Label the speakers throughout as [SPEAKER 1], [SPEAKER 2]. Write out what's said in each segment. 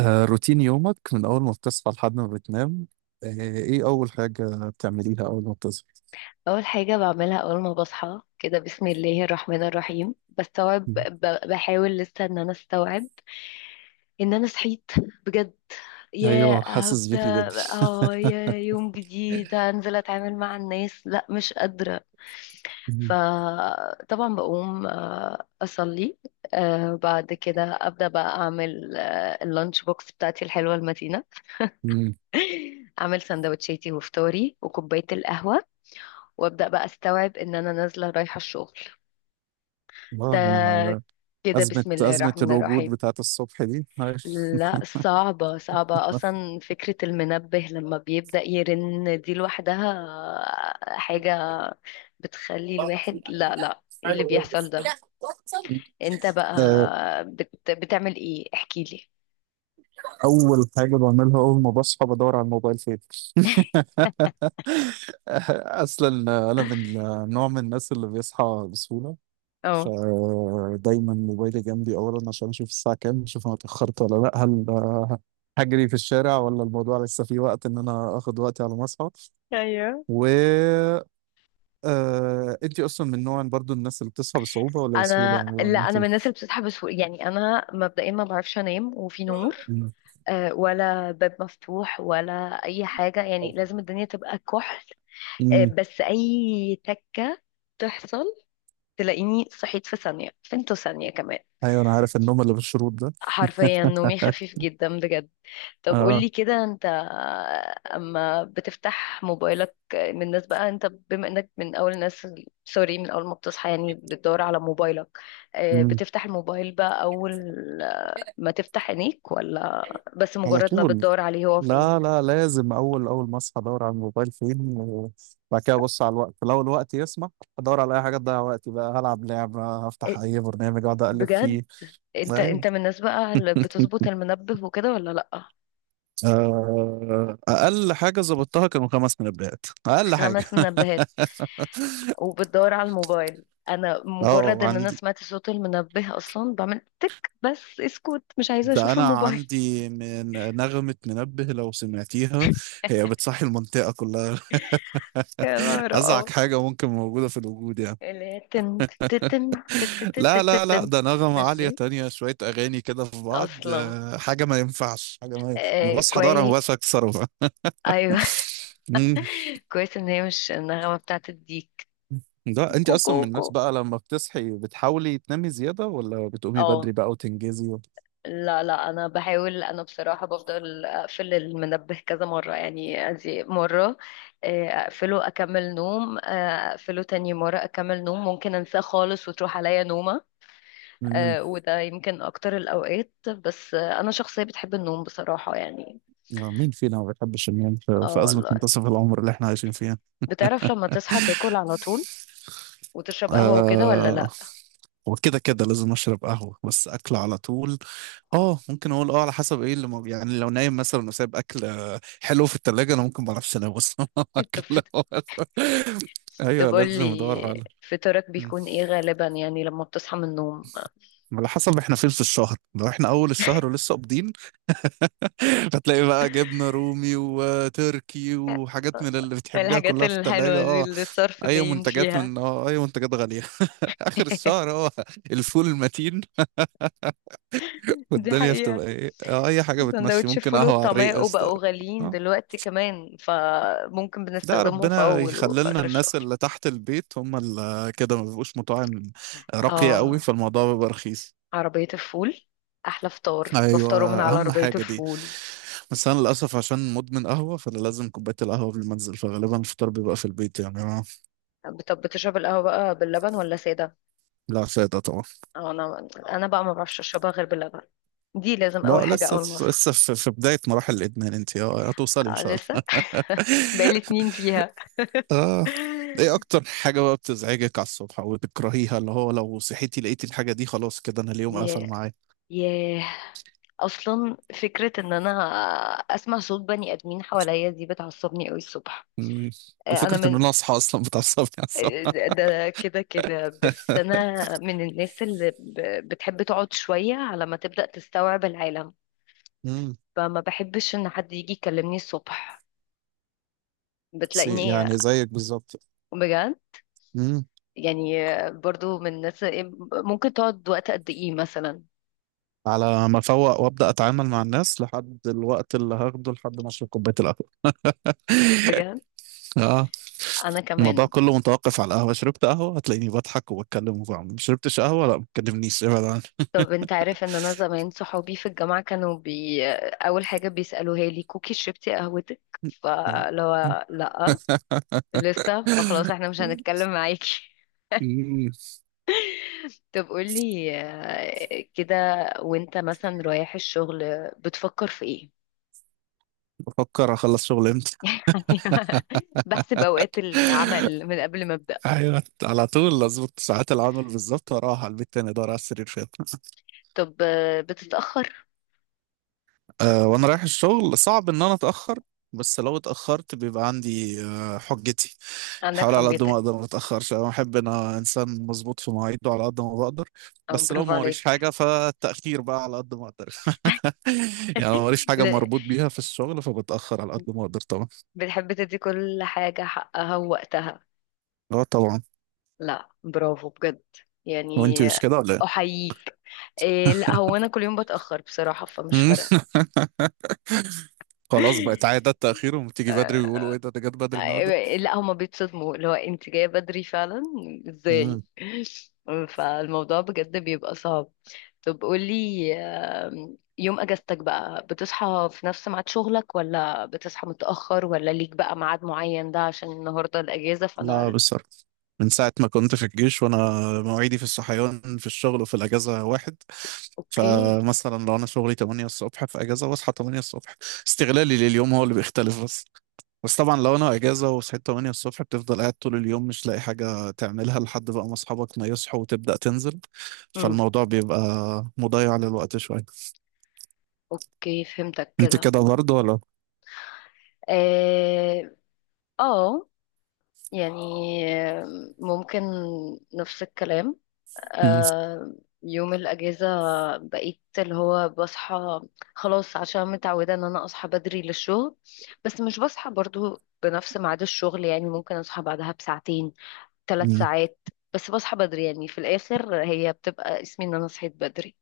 [SPEAKER 1] روتين يومك من أول ما بتصحى لحد ما بتنام. آه، إيه أول حاجة بتعمليها أول ما بتصحى؟
[SPEAKER 2] اول حاجه بعملها اول ما بصحى كده بسم الله الرحمن الرحيم بستوعب،
[SPEAKER 1] مم.
[SPEAKER 2] بحاول لسه ان انا استوعب ان انا صحيت بجد. يا
[SPEAKER 1] أيوه، حاسس
[SPEAKER 2] هبدا.
[SPEAKER 1] بيكي جدا.
[SPEAKER 2] اه، يا يوم جديد هنزل اتعامل مع الناس، لا مش قادره.
[SPEAKER 1] مم.
[SPEAKER 2] فطبعا بقوم، اصلي. بعد كده ابدا بقى اعمل اللانش بوكس بتاعتي الحلوه المتينه.
[SPEAKER 1] مم.
[SPEAKER 2] اعمل سندوتشاتي وفطاري وكوبايه القهوه، وابدا بقى استوعب ان انا نازله رايحه الشغل. ده
[SPEAKER 1] يعني
[SPEAKER 2] كده
[SPEAKER 1] أزمة
[SPEAKER 2] بسم الله
[SPEAKER 1] أزمة
[SPEAKER 2] الرحمن
[SPEAKER 1] الوجود
[SPEAKER 2] الرحيم.
[SPEAKER 1] بتاعت الصبح دي، عارف.
[SPEAKER 2] لا، صعبة صعبة أصلا فكرة المنبه لما بيبدأ يرن دي لوحدها حاجة بتخلي الواحد، لا لا ايه اللي بيحصل ده؟
[SPEAKER 1] لا، بطل.
[SPEAKER 2] انت بقى
[SPEAKER 1] آه،
[SPEAKER 2] بتعمل ايه؟ احكي لي.
[SPEAKER 1] أول حاجة بعملها أول ما بصحى، بدور على الموبايل فين. أصلا أنا من نوع من الناس اللي بيصحى بسهولة،
[SPEAKER 2] اه،
[SPEAKER 1] فدايما موبايلي جنبي اولا عشان اشوف الساعه كام، اشوف انا اتاخرت ولا لا، هل هجري في الشارع ولا الموضوع لسه فيه وقت ان انا اخد وقتي على ما اصحى.
[SPEAKER 2] ايوه
[SPEAKER 1] و انتي اصلا من نوع برضو الناس اللي بتصحى بصعوبه ولا بسهوله،
[SPEAKER 2] انا،
[SPEAKER 1] يعني
[SPEAKER 2] لا
[SPEAKER 1] لو
[SPEAKER 2] انا من
[SPEAKER 1] انتي.
[SPEAKER 2] الناس اللي بتصحى بسهوله. يعني انا مبدئيا ما بعرفش انام وفي نور،
[SPEAKER 1] مم.
[SPEAKER 2] ولا باب مفتوح، ولا اي حاجه. يعني لازم الدنيا تبقى كحل.
[SPEAKER 1] مم.
[SPEAKER 2] بس اي تكه تحصل تلاقيني صحيت في ثانيه، فين ثانيه كمان.
[SPEAKER 1] ايوه، انا عارف النوم اللي بالشروط ده.
[SPEAKER 2] حرفيا نومي خفيف جدا بجد. طب
[SPEAKER 1] اه.
[SPEAKER 2] قولي كده انت، اما بتفتح موبايلك من الناس بقى، انت بما انك من اول الناس، سوري، من اول ما بتصحى يعني بتدور على موبايلك،
[SPEAKER 1] مم.
[SPEAKER 2] بتفتح الموبايل بقى اول ما تفتح عينيك، ولا بس
[SPEAKER 1] على
[SPEAKER 2] مجرد ما
[SPEAKER 1] طول،
[SPEAKER 2] بتدور عليه هو فين؟
[SPEAKER 1] لا لا، لازم اول اول ما اصحى ادور على الموبايل فين، وبعد كده ابص على الوقت، لو الوقت يسمح ادور على اي حاجه تضيع وقتي بقى، هلعب لعبه،
[SPEAKER 2] آه،
[SPEAKER 1] هفتح اي برنامج اقعد اقلب
[SPEAKER 2] بجد.
[SPEAKER 1] فيه.
[SPEAKER 2] انت
[SPEAKER 1] أيوة.
[SPEAKER 2] انت من الناس بقى اللي بتظبط المنبه وكده ولا لأ؟
[SPEAKER 1] اقل حاجه ظبطتها كانوا 5 منبهات، اقل حاجه.
[SPEAKER 2] خمس منبهات وبتدور على الموبايل! انا
[SPEAKER 1] اه،
[SPEAKER 2] مجرد ان انا
[SPEAKER 1] عندي،
[SPEAKER 2] سمعت صوت المنبه اصلا بعمل تك بس اسكت، مش عايزة
[SPEAKER 1] ده
[SPEAKER 2] اشوف
[SPEAKER 1] انا
[SPEAKER 2] الموبايل.
[SPEAKER 1] عندي من نغمه منبه لو سمعتيها، هي بتصحي المنطقه كلها.
[SPEAKER 2] يا نهار
[SPEAKER 1] ازعج
[SPEAKER 2] اه!
[SPEAKER 1] حاجه ممكن موجوده في الوجود يعني.
[SPEAKER 2] اللي هي تن تتن
[SPEAKER 1] لا لا لا،
[SPEAKER 2] تتتتتتن.
[SPEAKER 1] ده نغمة
[SPEAKER 2] مش
[SPEAKER 1] عالية
[SPEAKER 2] دي
[SPEAKER 1] تانية، شوية أغاني كده في بعض،
[SPEAKER 2] اصلا.
[SPEAKER 1] حاجة ما ينفعش حاجة ما ينفعش. أنا
[SPEAKER 2] آه،
[SPEAKER 1] بصحى دار أنا
[SPEAKER 2] كويس.
[SPEAKER 1] بس أكسرها.
[SPEAKER 2] ايوه.
[SPEAKER 1] مم.
[SPEAKER 2] كويس ان هي مش النغمة بتاعت الديك
[SPEAKER 1] ده أنت
[SPEAKER 2] كوكو
[SPEAKER 1] أصلا من الناس
[SPEAKER 2] كوكو.
[SPEAKER 1] بقى لما بتصحي بتحاولي تنامي زيادة ولا بتقومي
[SPEAKER 2] اه،
[SPEAKER 1] بدري بقى وتنجزي و...
[SPEAKER 2] لا لا انا بحاول. انا بصراحه بفضل اقفل المنبه كذا مره. يعني ادي مره، اقفله اكمل نوم، اقفله تاني مره اكمل نوم، ممكن انساه خالص وتروح عليا نومه.
[SPEAKER 1] مم.
[SPEAKER 2] وده يمكن اكتر الاوقات، بس انا شخصيه بتحب النوم بصراحه يعني.
[SPEAKER 1] مين فينا ما بيحبش النوم في
[SPEAKER 2] اه
[SPEAKER 1] في أزمة
[SPEAKER 2] والله.
[SPEAKER 1] منتصف العمر اللي إحنا عايشين فيها.
[SPEAKER 2] بتعرف لما تصحى تاكل على طول وتشرب قهوه وكده، ولا
[SPEAKER 1] آه،
[SPEAKER 2] لا؟
[SPEAKER 1] وكده كده لازم أشرب قهوة، بس أكل على طول.
[SPEAKER 2] آه.
[SPEAKER 1] اه، ممكن اقول اه، على حسب ايه اللي موجود، يعني لو نايم مثلا وسايب اكل حلو في التلاجة، انا ممكن ما اعرفش انام اصلا.
[SPEAKER 2] انت
[SPEAKER 1] اكل،
[SPEAKER 2] طب
[SPEAKER 1] ايوه
[SPEAKER 2] قول
[SPEAKER 1] لازم ادور
[SPEAKER 2] لي،
[SPEAKER 1] على.
[SPEAKER 2] فطارك
[SPEAKER 1] مم.
[SPEAKER 2] بيكون ايه غالبا يعني لما بتصحى من النوم؟
[SPEAKER 1] على حسب احنا فين في الشهر، لو احنا اول الشهر ولسه قابضين. هتلاقي بقى جبنة رومي وتركي وحاجات من اللي بتحبيها
[SPEAKER 2] الحاجات
[SPEAKER 1] كلها في التلاجة.
[SPEAKER 2] الحلوة دي
[SPEAKER 1] اه،
[SPEAKER 2] اللي الصرف
[SPEAKER 1] اي
[SPEAKER 2] باين
[SPEAKER 1] منتجات
[SPEAKER 2] فيها.
[SPEAKER 1] من اي منتجات غالية. اخر الشهر، الفول المتين،
[SPEAKER 2] دي
[SPEAKER 1] والدنيا
[SPEAKER 2] حقيقة.
[SPEAKER 1] بتبقى ايه، اه، اي حاجة بتمشي،
[SPEAKER 2] سندوتش
[SPEAKER 1] ممكن
[SPEAKER 2] الفول
[SPEAKER 1] قهوة على
[SPEAKER 2] والطعمية
[SPEAKER 1] الريق قشطة.
[SPEAKER 2] وبقوا غاليين
[SPEAKER 1] اه،
[SPEAKER 2] دلوقتي كمان، فممكن
[SPEAKER 1] ده
[SPEAKER 2] بنستخدمهم في
[SPEAKER 1] ربنا
[SPEAKER 2] أول وفي
[SPEAKER 1] يخللنا،
[SPEAKER 2] آخر
[SPEAKER 1] الناس
[SPEAKER 2] الشهر.
[SPEAKER 1] اللي تحت البيت هم اللي كده، ما بيبقوش مطاعم راقية قوي،
[SPEAKER 2] اه،
[SPEAKER 1] فالموضوع بيبقى رخيص.
[SPEAKER 2] عربية الفول. أحلى فطار
[SPEAKER 1] ايوه،
[SPEAKER 2] بفطره من على
[SPEAKER 1] اهم
[SPEAKER 2] عربية
[SPEAKER 1] حاجة دي.
[SPEAKER 2] الفول.
[SPEAKER 1] بس انا للاسف عشان مدمن قهوة، فانا لازم كوباية القهوة قبل ما انزل، فغالبا الفطار بيبقى في البيت، يعني أنا.
[SPEAKER 2] طب بتشرب القهوة بقى باللبن ولا سادة؟
[SPEAKER 1] لا، فايدة طبعا.
[SPEAKER 2] أو أنا بقى ما بعرفش أشربها غير باللبن. دي لازم أول
[SPEAKER 1] لا،
[SPEAKER 2] حاجة
[SPEAKER 1] لسه
[SPEAKER 2] أول ما أصحى.
[SPEAKER 1] لسه في بداية مراحل الادمان انت، هتوصلي ان
[SPEAKER 2] آه،
[SPEAKER 1] شاء
[SPEAKER 2] لسه.
[SPEAKER 1] الله.
[SPEAKER 2] بقالي اتنين فيها.
[SPEAKER 1] اه. ايه اكتر حاجة بقى بتزعجك على الصبح او بتكرهيها، اللي هو لو صحيتي لقيتي الحاجة دي خلاص كده انا اليوم قفل
[SPEAKER 2] ياه،
[SPEAKER 1] معايا.
[SPEAKER 2] ياه. اصلا فكره ان انا اسمع صوت بني ادمين حواليا دي بتعصبني قوي الصبح.
[SPEAKER 1] مم.
[SPEAKER 2] آه، انا
[SPEAKER 1] وفكرة ان
[SPEAKER 2] من
[SPEAKER 1] انا اصحى اصلا بتعصبني عصب.
[SPEAKER 2] آه، ده كده كده. بس انا من الناس اللي بتحب تقعد شويه على ما تبدا تستوعب العالم،
[SPEAKER 1] امم
[SPEAKER 2] فما بحبش ان حد يجي يكلمني الصبح.
[SPEAKER 1] سي
[SPEAKER 2] بتلاقيني،
[SPEAKER 1] يعني زيك بالظبط.
[SPEAKER 2] بجد
[SPEAKER 1] امم
[SPEAKER 2] يعني، برضو من الناس. ممكن تقعد وقت قد ايه مثلا؟
[SPEAKER 1] على ما افوق وابدا اتعامل مع الناس، لحد الوقت اللي هاخده لحد ما اشرب كوبايه القهوه.
[SPEAKER 2] بجد.
[SPEAKER 1] اه
[SPEAKER 2] انا
[SPEAKER 1] الموضوع
[SPEAKER 2] كمان.
[SPEAKER 1] كله متوقف على القهوه، شربت قهوه هتلاقيني بضحك وبتكلم وبعمل، ما شربتش قهوه لا ما تكلمنيش ابعد عني.
[SPEAKER 2] طب انت عارف ان انا زمان صحابي في الجامعة كانوا اول حاجة بيسألوها لي: كوكي شربتي قهوتك؟
[SPEAKER 1] آه.
[SPEAKER 2] فلو لا لسه، فخلاص احنا مش هنتكلم معاكي.
[SPEAKER 1] مم.
[SPEAKER 2] طب قولي كده، وانت مثلا رايح الشغل بتفكر في ايه؟
[SPEAKER 1] بفكر اخلص شغل امتى.
[SPEAKER 2] بحسب اوقات العمل من قبل ما ابدأ.
[SPEAKER 1] ايوه، على طول اظبط ساعات العمل بالظبط، واروح على البيت تاني ادور على السرير فين.
[SPEAKER 2] طب بتتأخر؟
[SPEAKER 1] أه، وانا رايح الشغل صعب ان انا اتاخر، بس لو اتاخرت بيبقى عندي حجتي.
[SPEAKER 2] عندك
[SPEAKER 1] بحاول على قد ما
[SPEAKER 2] حجتك.
[SPEAKER 1] اقدر ما اتاخرش، انا بحب ان انا انسان مظبوط في مواعيده على قد ما بقدر، بس لو
[SPEAKER 2] برافو
[SPEAKER 1] ما وريش
[SPEAKER 2] عليك.
[SPEAKER 1] حاجه فالتاخير بقى على قد ما اقدر. يعني ما وريش حاجه
[SPEAKER 2] لا،
[SPEAKER 1] مربوط بيها في الشغل فبتاخر على قد ما اقدر طبعا.
[SPEAKER 2] بتحب تدي كل حاجة حقها ووقتها.
[SPEAKER 1] اه طبعا.
[SPEAKER 2] لا برافو بجد، يعني
[SPEAKER 1] وانت مش كده ولا ايه؟
[SPEAKER 2] احييك. إيه، لا هو انا كل يوم بتاخر بصراحه، فمش فارقه.
[SPEAKER 1] خلاص، بقت عاده التاخير، وبتيجي بدري
[SPEAKER 2] آه،
[SPEAKER 1] ويقولوا ايه ده جت بدري النهارده.
[SPEAKER 2] لا، هما بيتصدموا اللي هو انت جايه بدري فعلا ازاي؟ فالموضوع بجد بيبقى صعب. طب قولي، يوم اجازتك بقى بتصحى في نفس ميعاد شغلك، ولا بتصحى متاخر، ولا ليك بقى ميعاد معين ده عشان النهارده الاجازه؟
[SPEAKER 1] لا،
[SPEAKER 2] فانا،
[SPEAKER 1] بالظبط، من ساعة ما كنت في الجيش وأنا مواعيدي في الصحيان في الشغل وفي الأجازة واحد.
[SPEAKER 2] اوكي،
[SPEAKER 1] فمثلا لو أنا شغلي 8 الصبح، في أجازة بصحى 8 الصبح، استغلالي لليوم هو اللي بيختلف بس. بس طبعا لو أنا أجازة وصحيت 8 الصبح، بتفضل قاعد طول اليوم مش لاقي حاجة تعملها لحد بقى ما أصحابك ما يصحوا وتبدأ تنزل،
[SPEAKER 2] امم،
[SPEAKER 1] فالموضوع بيبقى مضيع للوقت شوية.
[SPEAKER 2] اوكي فهمتك
[SPEAKER 1] أنت
[SPEAKER 2] كده.
[SPEAKER 1] كده برضه ولا؟
[SPEAKER 2] آه، اه، يعني ممكن نفس الكلام. آه، يوم الاجازه بقيت اللي هو بصحى خلاص، عشان متعوده ان انا اصحى بدري للشغل. بس مش بصحى برضو بنفس ميعاد الشغل، يعني ممكن اصحى بعدها بساعتين، ثلاث ساعات، بس بصحى بدري. يعني في الاخر هي بتبقى اسمي ان انا صحيت بدري.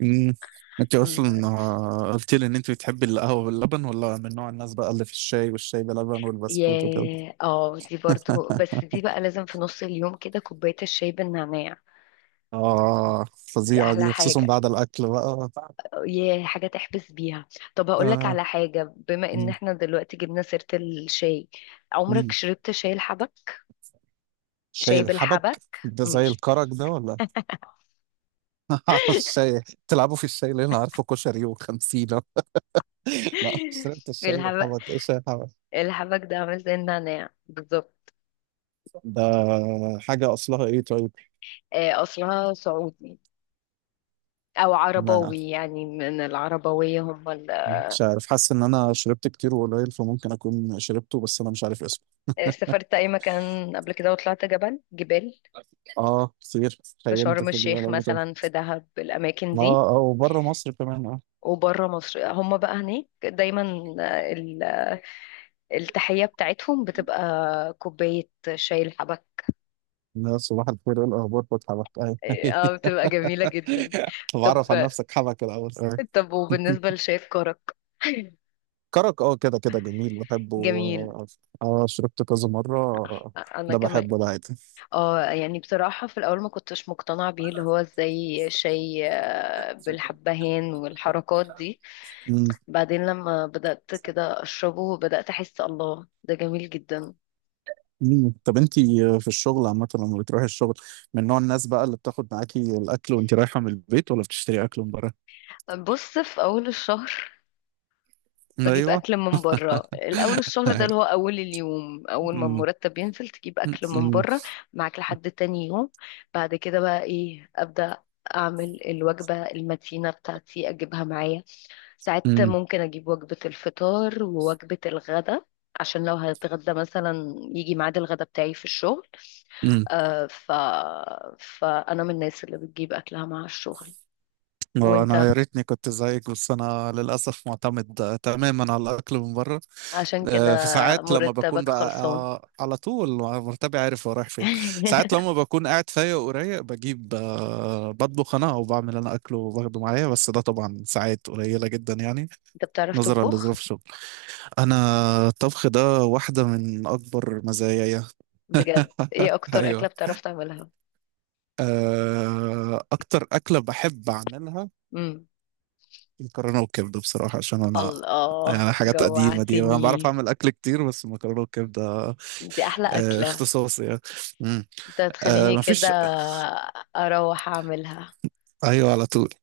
[SPEAKER 1] مم. انت اصلا
[SPEAKER 2] م-
[SPEAKER 1] قلت لي ان انت بتحبي القهوه باللبن ولا من نوع الناس بقى اللي في الشاي، والشاي بلبن
[SPEAKER 2] يا
[SPEAKER 1] والبسكوت وكده.
[SPEAKER 2] اه، دي برضو، بس دي بقى لازم في نص اليوم كده كوبايه الشاي بالنعناع.
[SPEAKER 1] اه،
[SPEAKER 2] دي
[SPEAKER 1] فظيعه
[SPEAKER 2] احلى
[SPEAKER 1] دي خصوصا
[SPEAKER 2] حاجه.
[SPEAKER 1] بعد الاكل بقى.
[SPEAKER 2] ياه، حاجة تحبس بيها. طب هقولك
[SPEAKER 1] آه.
[SPEAKER 2] على حاجة بما ان
[SPEAKER 1] مم.
[SPEAKER 2] احنا دلوقتي جبنا سيرة الشاي، عمرك
[SPEAKER 1] مم.
[SPEAKER 2] شربت شاي الحبك؟
[SPEAKER 1] شاي
[SPEAKER 2] شاي
[SPEAKER 1] الحبك
[SPEAKER 2] بالحبك.
[SPEAKER 1] ده زي
[SPEAKER 2] مش،
[SPEAKER 1] الكرك ده ولا؟ عارف الشاي، تلعبوا في الشاي اللي انا عارفه كشري وخمسين. لا، شربت الشاي
[SPEAKER 2] الحبك.
[SPEAKER 1] بالحبك، ايه شاي الحبك؟
[SPEAKER 2] الحبك ده عامل زي النعناع بالظبط.
[SPEAKER 1] ده حاجه اصلها ايه طيب؟
[SPEAKER 2] اصلها سعودي، او
[SPEAKER 1] ما
[SPEAKER 2] عرباوي يعني، من العربوية هم
[SPEAKER 1] مش عارف، حاسس ان انا شربت كتير وقليل فممكن اكون شربته، بس انا مش عارف اسمه.
[SPEAKER 2] آه، سافرت اي مكان قبل كده وطلعت جبل جبال؟
[SPEAKER 1] اه كتير،
[SPEAKER 2] في
[SPEAKER 1] خيمت
[SPEAKER 2] شرم
[SPEAKER 1] في الجبال
[SPEAKER 2] الشيخ
[SPEAKER 1] قبل كده.
[SPEAKER 2] مثلا، في دهب، الاماكن دي؟
[SPEAKER 1] اه اه، وبره مصر كمان اه.
[SPEAKER 2] وبره مصر هم بقى هناك دايما التحية بتاعتهم بتبقى كوباية شاي الحبة.
[SPEAKER 1] لا، صباح الخير ايه الاخبار فتحي حبك، ايوه.
[SPEAKER 2] اه، بتبقى جميلة جدا.
[SPEAKER 1] طب اعرف عن
[SPEAKER 2] طب
[SPEAKER 1] نفسك حبك الاول. آه.
[SPEAKER 2] طب وبالنسبة لشاي الكرك؟
[SPEAKER 1] كرك، اه كده كده، جميل بحبه.
[SPEAKER 2] جميل.
[SPEAKER 1] اه، شربت كذا مره.
[SPEAKER 2] انا
[SPEAKER 1] ده
[SPEAKER 2] كمان.
[SPEAKER 1] بحبه ده عادي.
[SPEAKER 2] اه يعني بصراحة في الاول ما كنتش مقتنعة بيه، اللي هو ازاي شاي بالحبهان والحركات دي.
[SPEAKER 1] مم.
[SPEAKER 2] بعدين لما بدأت كده اشربه بدأت احس الله ده جميل جدا.
[SPEAKER 1] مم. طب انتي في الشغل عامة لما بتروحي الشغل، من نوع الناس بقى اللي بتاخد معاكي الأكل وانتي رايحة من البيت، ولا بتشتري أكل من بره؟
[SPEAKER 2] بص، في اول الشهر بجيب
[SPEAKER 1] أيوه.
[SPEAKER 2] اكل من بره. الاول الشهر ده اللي هو اول اليوم، اول ما
[SPEAKER 1] مم.
[SPEAKER 2] المرتب ينزل تجيب اكل من
[SPEAKER 1] مم.
[SPEAKER 2] بره، معاك لحد تاني يوم. بعد كده بقى ايه، ابدا اعمل الوجبه المتينه بتاعتي اجيبها معايا. ساعات
[SPEAKER 1] مم.
[SPEAKER 2] ممكن اجيب وجبه الفطار ووجبه الغدا، عشان لو هتغدى مثلا يجي ميعاد الغدا بتاعي في الشغل.
[SPEAKER 1] مم.
[SPEAKER 2] آه، فانا من الناس اللي بتجيب اكلها مع الشغل.
[SPEAKER 1] وانا
[SPEAKER 2] وانت؟
[SPEAKER 1] يا ريتني كنت زيك، بس انا للاسف معتمد تماما على الاكل من بره.
[SPEAKER 2] عشان كده
[SPEAKER 1] في ساعات لما بكون
[SPEAKER 2] مرتبك
[SPEAKER 1] بقى
[SPEAKER 2] خلصان.
[SPEAKER 1] على طول مرتبي عارف هو رايح فين. ساعات لما بكون قاعد فايق ورايق بجيب، بطبخ انا او بعمل انا اكل وباخده معايا، بس ده طبعا ساعات قليله جدا يعني،
[SPEAKER 2] انت بتعرف
[SPEAKER 1] نظرا
[SPEAKER 2] تطبخ؟
[SPEAKER 1] لظروف شغل. انا الطبخ ده واحده من اكبر مزاياي.
[SPEAKER 2] بجد، ايه اكتر
[SPEAKER 1] ايوه،
[SPEAKER 2] اكلة بتعرف تعملها؟
[SPEAKER 1] اكتر اكله بحب اعملها
[SPEAKER 2] امم،
[SPEAKER 1] مكرونه وكبده بصراحه، عشان انا
[SPEAKER 2] الله
[SPEAKER 1] يعني حاجات قديمه دي، انا بعرف
[SPEAKER 2] جوعتني.
[SPEAKER 1] اعمل اكل كتير بس مكرونه وكبده
[SPEAKER 2] دي احلى اكلة.
[SPEAKER 1] اختصاصي يعني. مم.
[SPEAKER 2] انت هتخليني كده
[SPEAKER 1] مفيش،
[SPEAKER 2] اروح اعملها.
[SPEAKER 1] ايوه على طول